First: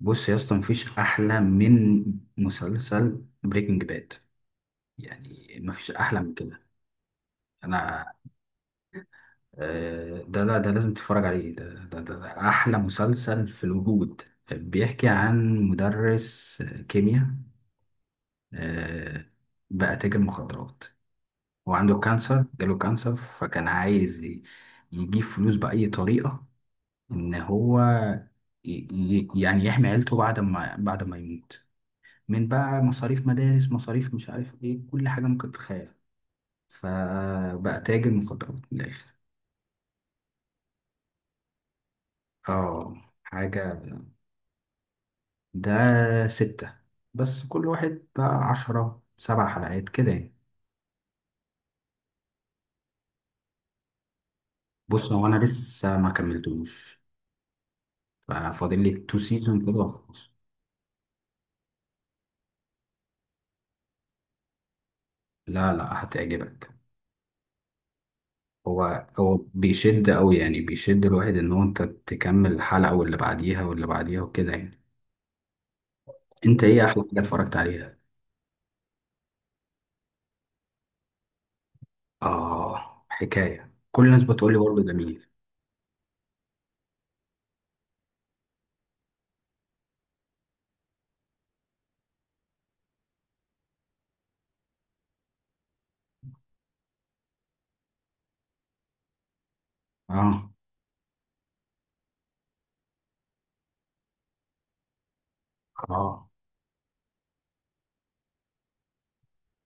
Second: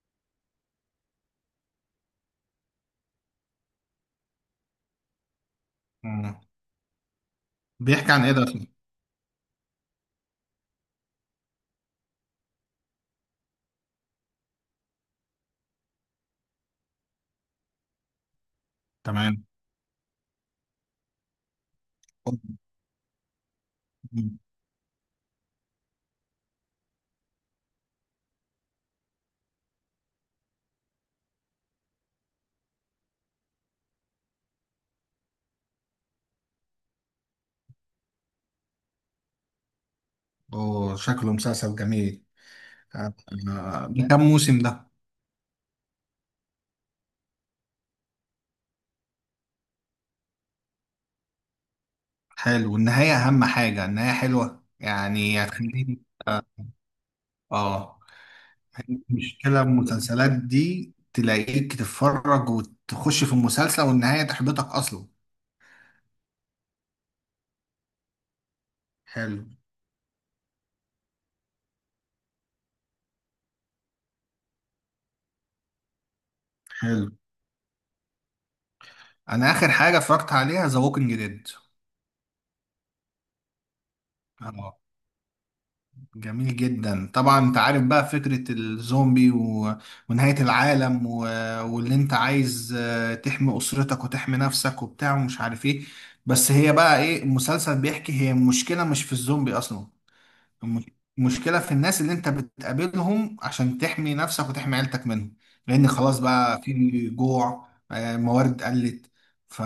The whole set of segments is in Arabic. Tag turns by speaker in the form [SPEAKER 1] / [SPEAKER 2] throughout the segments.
[SPEAKER 1] بص يا اسطى، مفيش احلى من مسلسل بريكنج باد، يعني مفيش احلى من
[SPEAKER 2] مم.
[SPEAKER 1] كده. انا
[SPEAKER 2] بيحكي عن ايه ده اصلا؟
[SPEAKER 1] آه، ده لا، ده لازم تتفرج عليه. ده احلى مسلسل في الوجود. بيحكي عن مدرس كيمياء، آه،
[SPEAKER 2] تمام.
[SPEAKER 1] بقى تاجر مخدرات. هو عنده كانسر، جاله كانسر، فكان عايز يجيب فلوس بأي طريقة. ان هو يعني يحمي عيلته بعد ما يموت، من بقى مصاريف مدارس، مصاريف، مش عارف ايه، كل حاجة ممكن تتخيلها. فبقى تاجر مخدرات من الآخر.
[SPEAKER 2] اوه، شكله مسلسل جميل.
[SPEAKER 1] اه،
[SPEAKER 2] آه.
[SPEAKER 1] حاجة.
[SPEAKER 2] من كام موسم ده؟
[SPEAKER 1] ده 6، بس كل واحد بقى 10، 7 حلقات كده يعني.
[SPEAKER 2] حلو، والنهاية اهم حاجة. النهاية حلوة
[SPEAKER 1] بص هو أنا
[SPEAKER 2] يعني
[SPEAKER 1] لسه
[SPEAKER 2] هتخليني.
[SPEAKER 1] ما
[SPEAKER 2] اه.
[SPEAKER 1] كملتوش،
[SPEAKER 2] آه.
[SPEAKER 1] فاضل لي تو سيزون
[SPEAKER 2] المشكلة
[SPEAKER 1] كده وخلاص.
[SPEAKER 2] المسلسلات دي تلاقيك تتفرج وتخش في المسلسل والنهاية تحبطك اصلا.
[SPEAKER 1] لا لا، هتعجبك. هو
[SPEAKER 2] حلو.
[SPEAKER 1] بيشد أوي، يعني بيشد الواحد إن هو أنت تكمل الحلقة واللي بعديها واللي بعديها وكده يعني. أنت إيه أحلى
[SPEAKER 2] حلو.
[SPEAKER 1] حاجة اتفرجت عليها؟
[SPEAKER 2] انا اخر حاجة اتفرجت عليها ذا ووكينج ديد.
[SPEAKER 1] آه، حكاية، كل الناس بتقول لي برضه جميل.
[SPEAKER 2] جميل جدا، طبعا انت عارف بقى فكرة الزومبي ونهاية العالم واللي انت عايز تحمي اسرتك وتحمي نفسك وبتاع ومش عارف ايه. بس هي بقى ايه المسلسل بيحكي؟ هي المشكلة مش في الزومبي اصلا.
[SPEAKER 1] آه
[SPEAKER 2] الم- المشكلة في الناس اللي انت بتقابلهم عشان تحمي نفسك وتحمي عيلتك منهم. لان خلاص
[SPEAKER 1] آه
[SPEAKER 2] بقى في جوع، موارد قلت. ف...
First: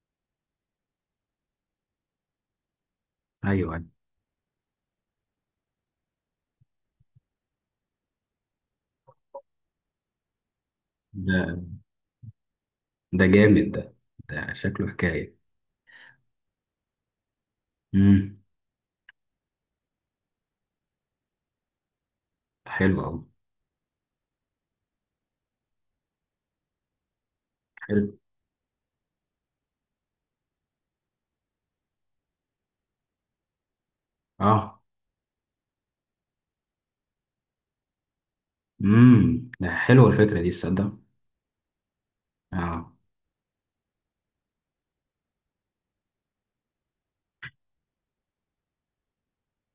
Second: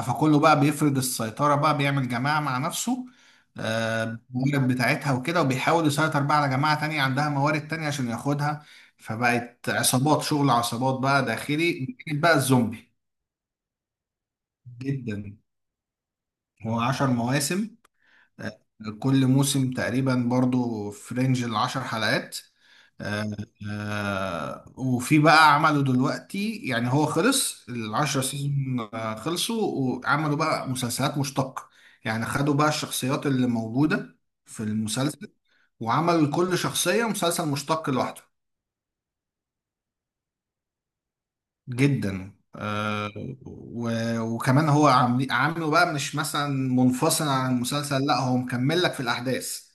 [SPEAKER 2] فكله بقى بيفرض السيطرة، بقى بيعمل جماعة مع نفسه،
[SPEAKER 1] أيوه.
[SPEAKER 2] آه، الموارد بتاعتها وكده، وبيحاول يسيطر بقى على جماعة تانية عندها موارد تانية عشان ياخدها. فبقت عصابات، شغل عصابات بقى
[SPEAKER 1] ده
[SPEAKER 2] داخلي بقى الزومبي.
[SPEAKER 1] ده جامد ده. ده شكله
[SPEAKER 2] جدا.
[SPEAKER 1] حكاية.
[SPEAKER 2] هو عشر مواسم.
[SPEAKER 1] امم،
[SPEAKER 2] آه، كل موسم تقريبا برضو في رينج العشر حلقات.
[SPEAKER 1] حلو أوي.
[SPEAKER 2] آه، وفي بقى عملوا دلوقتي، يعني هو خلص
[SPEAKER 1] حلو.
[SPEAKER 2] العشرة سيزون خلصوا وعملوا بقى مسلسلات مشتقة. يعني خدوا بقى الشخصيات اللي موجودة في
[SPEAKER 1] آه.
[SPEAKER 2] المسلسل وعملوا لكل شخصية مسلسل مشتق لوحده.
[SPEAKER 1] امم، ده حلوة الفكرة دي، تصدق.
[SPEAKER 2] جدا.
[SPEAKER 1] آه.
[SPEAKER 2] و- وكمان هو عامله بقى مش مثلا منفصل عن المسلسل، لا هو مكمل لك في الأحداث.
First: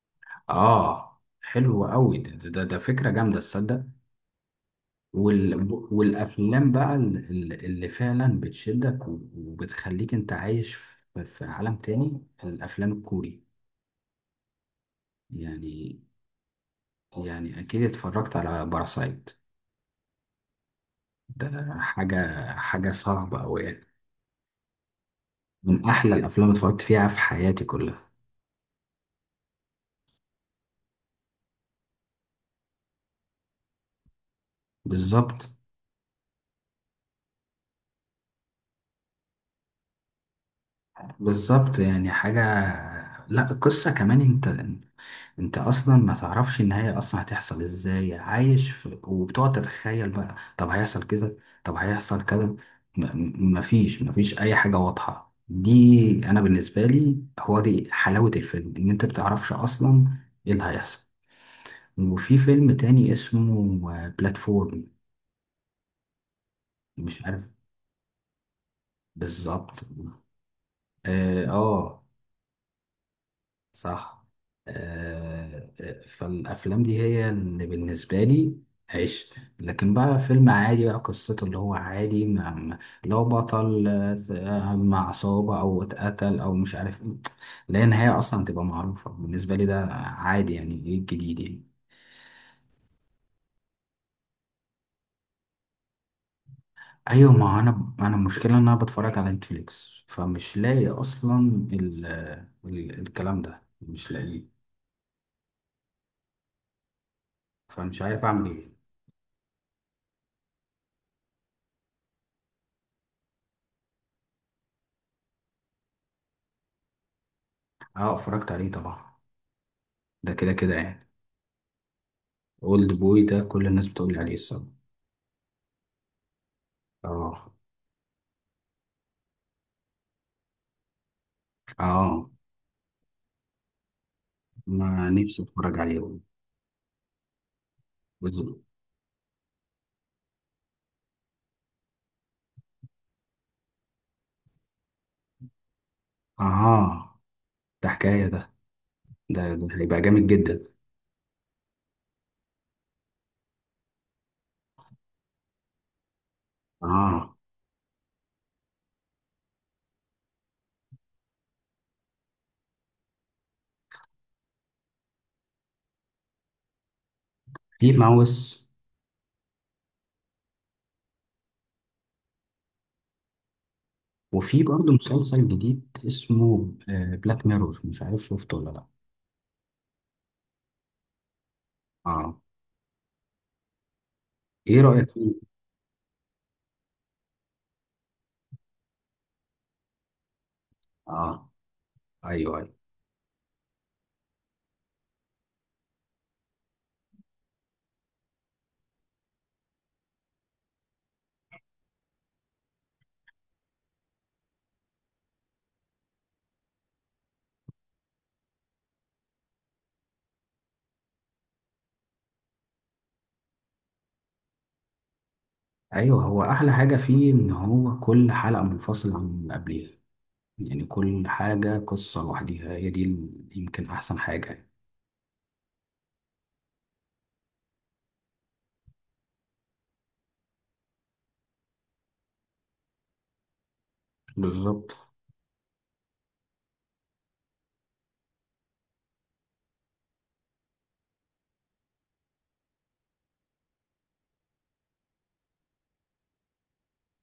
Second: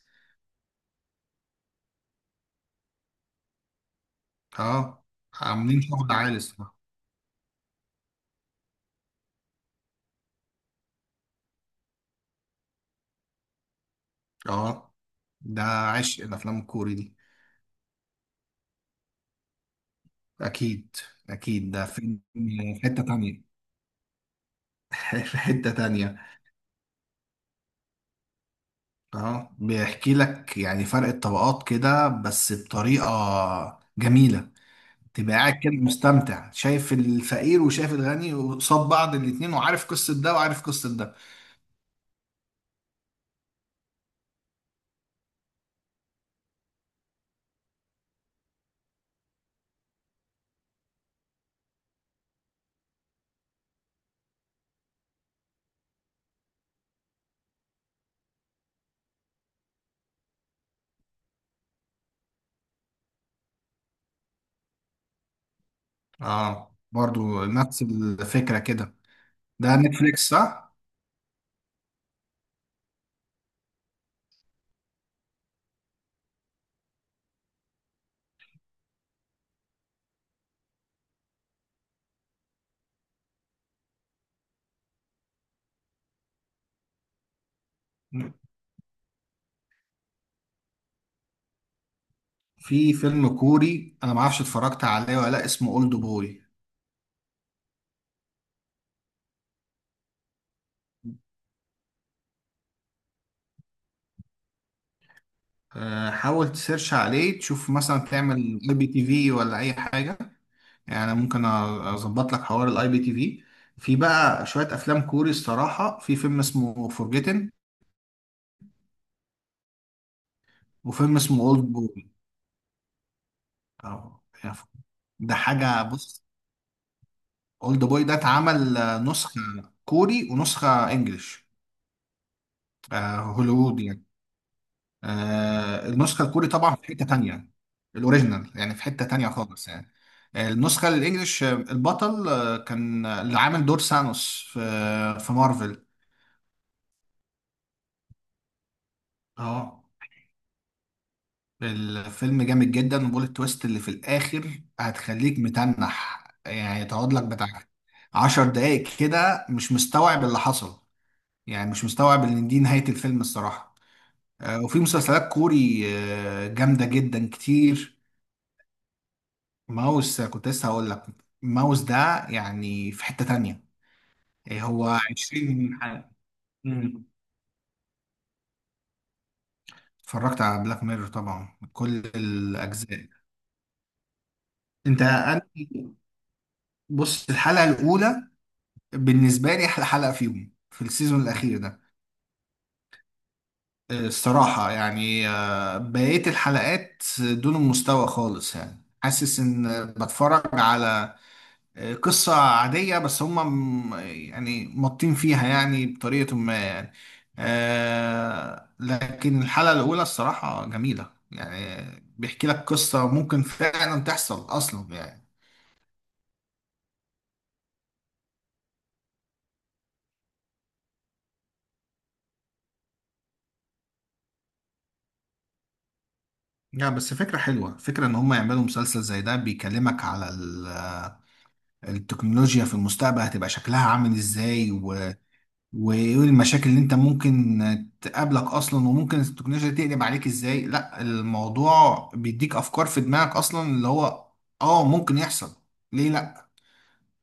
[SPEAKER 1] آه حلو أوي، ده فكرة جامدة، تصدق.
[SPEAKER 2] اه.
[SPEAKER 1] وال...
[SPEAKER 2] عاملين شغل عالي
[SPEAKER 1] والأفلام
[SPEAKER 2] الصراحة.
[SPEAKER 1] بقى اللي فعلا بتشدك و- وبتخليك أنت عايش في عالم تاني، الأفلام الكوري
[SPEAKER 2] اه. ده
[SPEAKER 1] يعني.
[SPEAKER 2] عشق الافلام الكوري دي.
[SPEAKER 1] يعني أكيد اتفرجت على باراسايت.
[SPEAKER 2] اكيد. اكيد،
[SPEAKER 1] ده
[SPEAKER 2] ده
[SPEAKER 1] حاجة،
[SPEAKER 2] فيلم في
[SPEAKER 1] حاجة
[SPEAKER 2] حتة تانية.
[SPEAKER 1] صعبة أوي يعني.
[SPEAKER 2] في حتة
[SPEAKER 1] من أحلى
[SPEAKER 2] تانية.
[SPEAKER 1] الأفلام اللي اتفرجت فيها في حياتي كلها.
[SPEAKER 2] اه، بيحكي لك يعني فرق الطبقات كده بس بطريقة جميلة. تبقى قاعد
[SPEAKER 1] بالظبط.
[SPEAKER 2] كده مستمتع، شايف الفقير وشايف الغني وقصاد بعض الاتنين، وعارف قصة ده وعارف قصة ده.
[SPEAKER 1] بالظبط يعني حاجة. لا، القصة كمان، أنت أصلا ما تعرفش النهاية أصلا هتحصل إزاي، عايش في، وبتقعد تتخيل بقى، طب هيحصل كذا، طب هيحصل كذا، مفيش أي حاجة واضحة دي. أنا بالنسبة لي هو دي حلاوة الفيلم، إن أنت بتعرفش أصلا إيه اللي هيحصل. وفي فيلم تاني اسمه بلاتفورم،
[SPEAKER 2] اه،
[SPEAKER 1] مش
[SPEAKER 2] برضو
[SPEAKER 1] عارف.
[SPEAKER 2] نفس الفكرة كده. ده
[SPEAKER 1] بالظبط.
[SPEAKER 2] نتفليكس صح؟
[SPEAKER 1] اه آه، صح. آه آه، فالافلام دي هي اللي بالنسبه لي عشق. لكن بقى فيلم عادي بقى قصته اللي هو عادي، اللي هو بطل، آه، مع عصابه او اتقتل او مش عارف ايه، لا النهايه اصلا تبقى معروفه بالنسبه لي، ده عادي، يعني ايه الجديد يعني.
[SPEAKER 2] في فيلم كوري انا ما اعرفش اتفرجت عليه ولا لا اسمه اولد بوي.
[SPEAKER 1] ايوه، ما انا المشكله ان انا بتفرج على نتفليكس فمش لاقي اصلا، ال الكلام ده مش لاقيه.
[SPEAKER 2] حاول تسيرش عليه، تشوف مثلا
[SPEAKER 1] فمش عارف
[SPEAKER 2] تعمل
[SPEAKER 1] اعمل
[SPEAKER 2] اي
[SPEAKER 1] ايه.
[SPEAKER 2] بي تي في ولا اي حاجه. يعني ممكن اظبط لك حوار الاي بي تي في. في بقى شويه افلام كوري الصراحه. في فيلم اسمه فورجيتن،
[SPEAKER 1] اه اتفرجت عليه طبعا، ده كده كده يعني.
[SPEAKER 2] وفيلم اسمه اولد بوي.
[SPEAKER 1] اولد بوي ده كل الناس بتقول لي
[SPEAKER 2] أهو،
[SPEAKER 1] عليه
[SPEAKER 2] يعني
[SPEAKER 1] الصراحه.
[SPEAKER 2] ده حاجه. بص،
[SPEAKER 1] اه.
[SPEAKER 2] اولد بوي ده اتعمل نسخه كوري ونسخه انجليش.
[SPEAKER 1] اه،
[SPEAKER 2] هوليوود يعني.
[SPEAKER 1] ما نفسي اتفرج عليه.
[SPEAKER 2] النسخة الكوري طبعا في حتة تانية. الأوريجينال
[SPEAKER 1] بالظبط.
[SPEAKER 2] يعني في حتة تانية خالص يعني. النسخة الإنجليش البطل كان اللي عامل دور سانوس في في مارفل.
[SPEAKER 1] اه، ده حكايه ده. ده
[SPEAKER 2] اه.
[SPEAKER 1] هيبقى جامد جدا.
[SPEAKER 2] الفيلم جامد جدا، وبول التويست اللي في الآخر هتخليك متنح يعني. تقعد لك
[SPEAKER 1] اه.
[SPEAKER 2] بتاع عشر دقايق كده مش مستوعب اللي حصل، يعني مش مستوعب إن دي نهاية الفيلم الصراحة. وفي مسلسلات كوري جامدة جدا
[SPEAKER 1] في
[SPEAKER 2] كتير.
[SPEAKER 1] ماوس.
[SPEAKER 2] ماوس كنت لسه هقول لك. ماوس ده يعني في حتة تانية. إيه
[SPEAKER 1] وفي
[SPEAKER 2] هو؟
[SPEAKER 1] برضه مسلسل
[SPEAKER 2] 20
[SPEAKER 1] جديد
[SPEAKER 2] حلقة.
[SPEAKER 1] اسمه
[SPEAKER 2] مم.
[SPEAKER 1] بلاك ميرور، مش عارف شفته ولا لا.
[SPEAKER 2] اتفرجت على بلاك ميرور طبعا كل
[SPEAKER 1] اه،
[SPEAKER 2] الأجزاء.
[SPEAKER 1] ايه
[SPEAKER 2] انت
[SPEAKER 1] رايك فيه؟
[SPEAKER 2] أنا- بص، الحلقة الأولى بالنسبة لي أحلى حلقة فيهم في السيزون
[SPEAKER 1] اه
[SPEAKER 2] الأخير ده.
[SPEAKER 1] ايوه ايوه.
[SPEAKER 2] الصراحة يعني، بقية الحلقات دون المستوى خالص يعني. حاسس إن بتفرج على قصة عادية، بس هم يعني مطين فيها يعني بطريقة ما يعني. لكن الحلقة الأولى الصراحة جميلة يعني. بيحكي لك قصة ممكن فعلا تحصل أصلا يعني.
[SPEAKER 1] ايوه، هو احلى حاجه فيه ان هو كل حلقه منفصله عن اللي قبليها، يعني كل حاجة قصة لوحديها، هي دي يمكن أحسن حاجة يعني.
[SPEAKER 2] لا، بس فكرة حلوة. فكرة إن هم يعملوا مسلسل زي ده بيكلمك على التكنولوجيا في المستقبل هتبقى شكلها عامل إزاي،
[SPEAKER 1] بالظبط.
[SPEAKER 2] وايه المشاكل اللي انت ممكن تقابلك اصلا، وممكن التكنولوجيا تقلب عليك ازاي. لا، الموضوع بيديك افكار في دماغك اصلا اللي هو اه ممكن يحصل. ليه لا؟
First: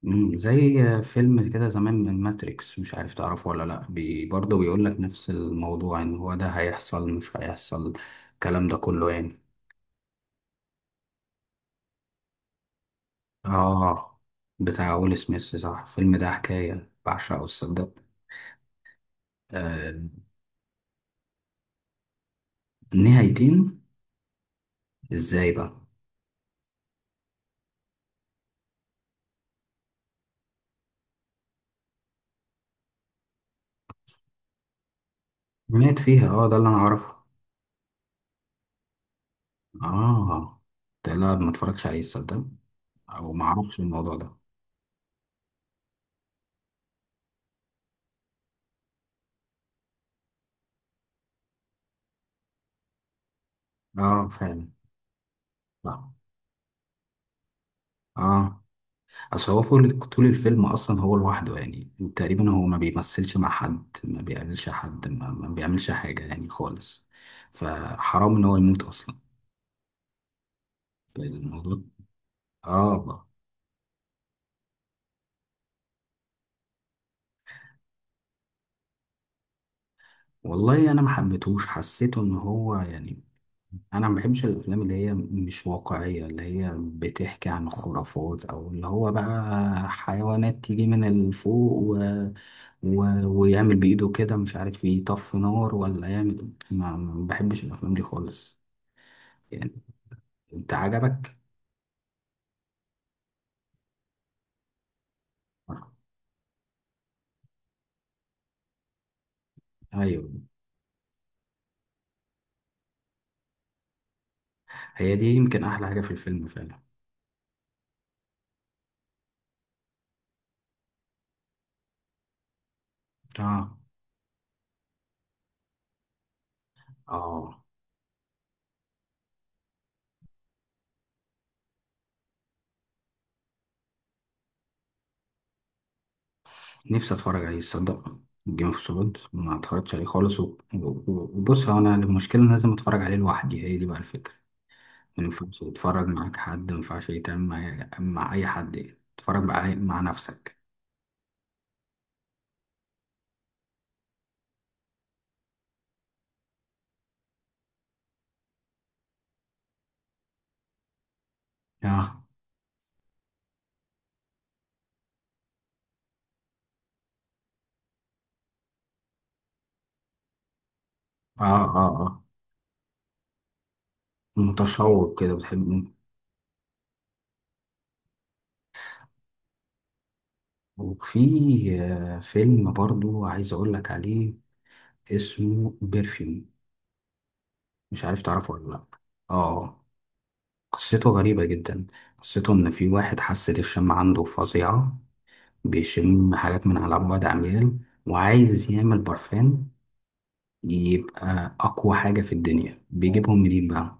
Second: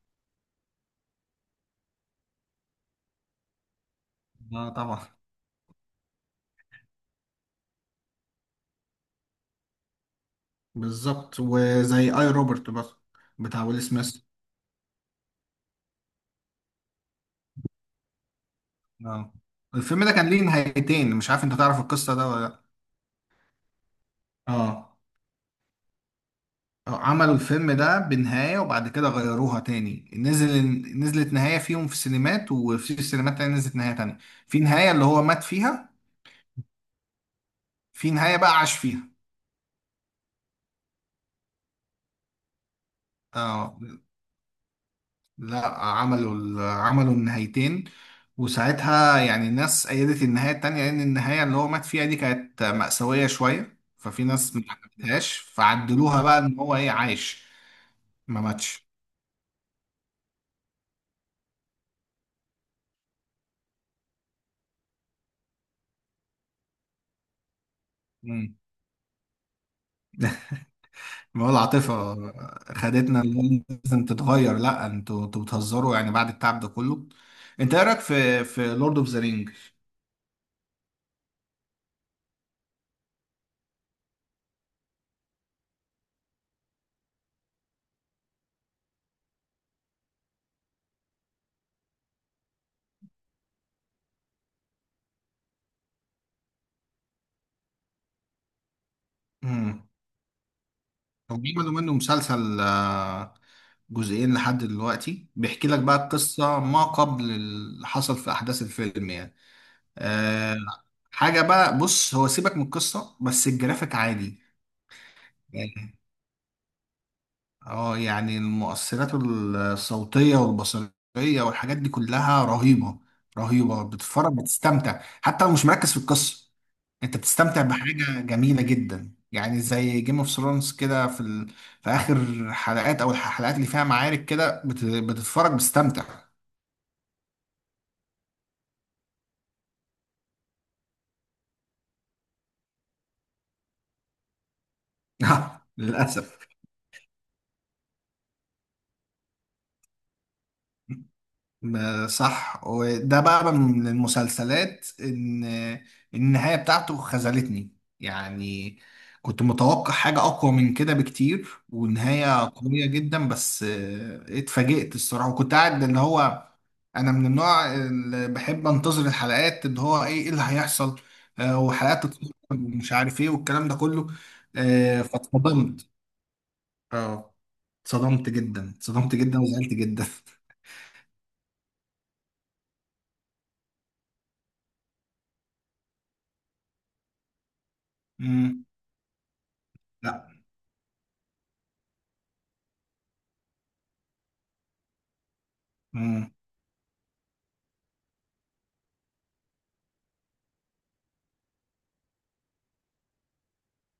[SPEAKER 1] مم، زي فيلم كده زمان من ماتريكس، مش عارف تعرفه ولا لأ، بي برضه
[SPEAKER 2] اه
[SPEAKER 1] بيقول لك
[SPEAKER 2] طبعا.
[SPEAKER 1] نفس الموضوع إن هو ده هيحصل مش هيحصل، الكلام ده كله يعني.
[SPEAKER 2] بالظبط، وزي اي روبرت بس بتاع ويل سميث.
[SPEAKER 1] آه، بتاع ويل سميث، صح؟ الفيلم ده حكاية، بعشقه الصدق.
[SPEAKER 2] اه.
[SPEAKER 1] آه.
[SPEAKER 2] الفيلم ده كان ليه نهايتين، مش عارف انت تعرف القصة ده ولا لا.
[SPEAKER 1] نهايتين؟
[SPEAKER 2] اه.
[SPEAKER 1] إزاي بقى؟
[SPEAKER 2] عملوا الفيلم ده بنهاية وبعد كده غيروها تاني. نزلت نهاية فيهم في السينمات، وفي السينمات تاني نزلت نهاية تانية. في نهاية اللي هو مات فيها،
[SPEAKER 1] مات فيها، آه، ده اللي أنا أعرفه.
[SPEAKER 2] في نهاية بقى عاش فيها.
[SPEAKER 1] آه، ده لا، ما اتفرجتش عليه الصدق، أو ما
[SPEAKER 2] آه.
[SPEAKER 1] أعرفش الموضوع ده.
[SPEAKER 2] لا، عملوا النهايتين. وساعتها يعني الناس أيدت النهاية التانية لأن النهاية اللي هو مات فيها دي كانت مأساوية شوية، ففي
[SPEAKER 1] آه،
[SPEAKER 2] ناس ما
[SPEAKER 1] فعلا،
[SPEAKER 2] حبتهاش، فعدلوها
[SPEAKER 1] صح.
[SPEAKER 2] بقى إن هو إيه عايش، ما
[SPEAKER 1] اه،
[SPEAKER 2] ماتش.
[SPEAKER 1] اصل هو فول طول الفيلم اصلا، هو لوحده يعني تقريبا، هو ما بيمثلش مع حد، ما بيقابلش حد، ما, ما بيعملش حاجة يعني خالص، فحرام ان
[SPEAKER 2] مم.
[SPEAKER 1] هو يموت اصلا.
[SPEAKER 2] ما هو
[SPEAKER 1] الموضوع.
[SPEAKER 2] العاطفة خدتنا
[SPEAKER 1] اه.
[SPEAKER 2] اللي هو لازم تتغير. لا، انتوا بتهزروا يعني بعد التعب ده كله؟ انت ايه رايك في لورد اوف ذا
[SPEAKER 1] والله انا ما حبيتهوش، حسيته ان هو يعني، انا ما بحبش الافلام اللي هي مش واقعيه، اللي هي بتحكي عن خرافات، او اللي هو بقى حيوانات تيجي من الفوق و... ويعمل بايده كده، مش عارف يطفي نار ولا يعمل، ما بحبش الافلام دي خالص
[SPEAKER 2] رينج؟
[SPEAKER 1] يعني. انت عجبك؟
[SPEAKER 2] هم بيعملوا منه مسلسل جزئين لحد دلوقتي، بيحكي لك بقى القصة ما قبل اللي حصل في أحداث الفيلم يعني.
[SPEAKER 1] ايوه،
[SPEAKER 2] آه، حاجة بقى. بص، هو سيبك من القصة بس الجرافيك عادي.
[SPEAKER 1] هي دي يمكن احلى
[SPEAKER 2] آه،
[SPEAKER 1] حاجه في الفيلم فعلا.
[SPEAKER 2] اه يعني المؤثرات الصوتية والبصرية والحاجات دي كلها رهيبة.
[SPEAKER 1] اه.
[SPEAKER 2] رهيبة، بتتفرج بتستمتع حتى لو مش مركز في القصة. انت
[SPEAKER 1] اه
[SPEAKER 2] بتستمتع بحاجة جميلة جدا يعني، زي جيم اوف ثرونز كده في اخر حلقات او الحلقات اللي فيها معارك كده بتتفرج بتستمتع.
[SPEAKER 1] نفسي اتفرج عليه تصدق، جيم اوف ثرونز ما اتفرجتش عليه خالص و- و- وبص هو انا المشكله إن أنا لازم اتفرج عليه لوحدي، هي دي بقى الفكره. ما ينفعش تتفرج معاك
[SPEAKER 2] للأسف.
[SPEAKER 1] حد، ما ينفعش يتعمل مع أي حد يعني، تتفرج مع نفسك.
[SPEAKER 2] صح، وده بقى من المسلسلات ان النهاية بتاعته خذلتني يعني. كنت متوقع حاجة أقوى من كده بكتير
[SPEAKER 1] آه
[SPEAKER 2] ونهاية قوية جدا بس اتفاجئت الصراحة. وكنت قاعد اللي هو، أنا من النوع اللي بحب أنتظر الحلقات، اللي هو إيه اللي هيحصل،
[SPEAKER 1] آه آه
[SPEAKER 2] وحلقات
[SPEAKER 1] آه،
[SPEAKER 2] تتفرج ومش عارف إيه والكلام ده كله.
[SPEAKER 1] متشوق كده بتحب.
[SPEAKER 2] فاتصدمت. اه، اتصدمت جدا، اتصدمت جدا وزعلت جدا.
[SPEAKER 1] وفي آه، فيلم برضو عايز أقول لك عليه اسمه بيرفيوم، مش عارف تعرفه
[SPEAKER 2] مم.
[SPEAKER 1] ولا لأ. آه.
[SPEAKER 2] لا.
[SPEAKER 1] قصته غريبة جدا. قصته إن في واحد حاسة الشم عنده فظيعة،
[SPEAKER 2] مم.
[SPEAKER 1] بيشم حاجات من على بعد عميال، وعايز يعمل برفان يبقى أقوى حاجة في الدنيا. بيجيبهم منين بقى؟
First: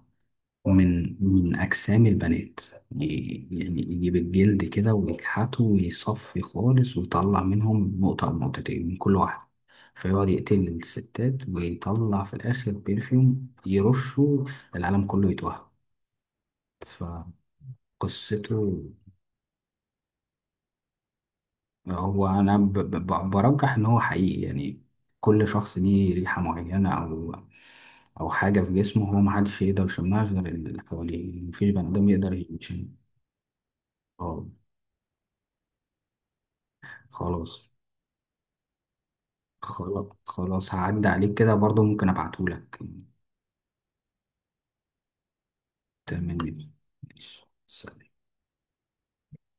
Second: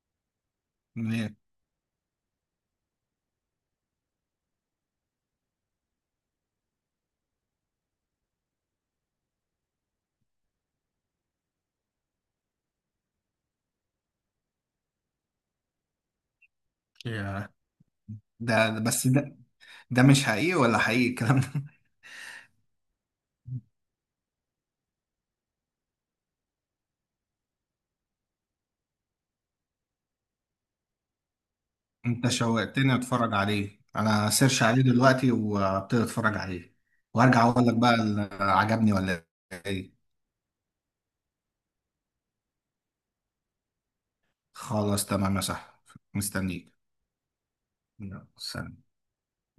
[SPEAKER 1] ومن
[SPEAKER 2] منين.
[SPEAKER 1] أجسام البنات. يعني يجيب الجلد كده ويكحته ويصفي خالص، ويطلع منهم نقطة أو نقطتين من كل واحدة، فيقعد يقتل الستات ويطلع في الآخر بيرفيوم يرشه، العالم كله يتوهم،
[SPEAKER 2] يا،
[SPEAKER 1] فقصته.
[SPEAKER 2] بس ده مش حقيقي ولا حقيقي الكلام ده.
[SPEAKER 1] هو أنا برجح إن هو حقيقي يعني، كل شخص ليه ريحة معينة أو أو حاجة في جسمه هو، محدش يقدر يشمها غير اللي حواليه، مفيش بني آدم
[SPEAKER 2] انت
[SPEAKER 1] يقدر يشم.
[SPEAKER 2] شوقتني اتفرج عليه. انا
[SPEAKER 1] اه.
[SPEAKER 2] سيرش عليه دلوقتي وابتدي اتفرج عليه، وارجع
[SPEAKER 1] خلاص
[SPEAKER 2] اقول لك بقى عجبني ولا. ايه.
[SPEAKER 1] خلاص هعدي عليك كده برضو، ممكن ابعتهولك.
[SPEAKER 2] خلاص، تمام يا صاحبي.
[SPEAKER 1] تمام.
[SPEAKER 2] مستنيك.
[SPEAKER 1] ماشي.
[SPEAKER 2] يلا، سلام.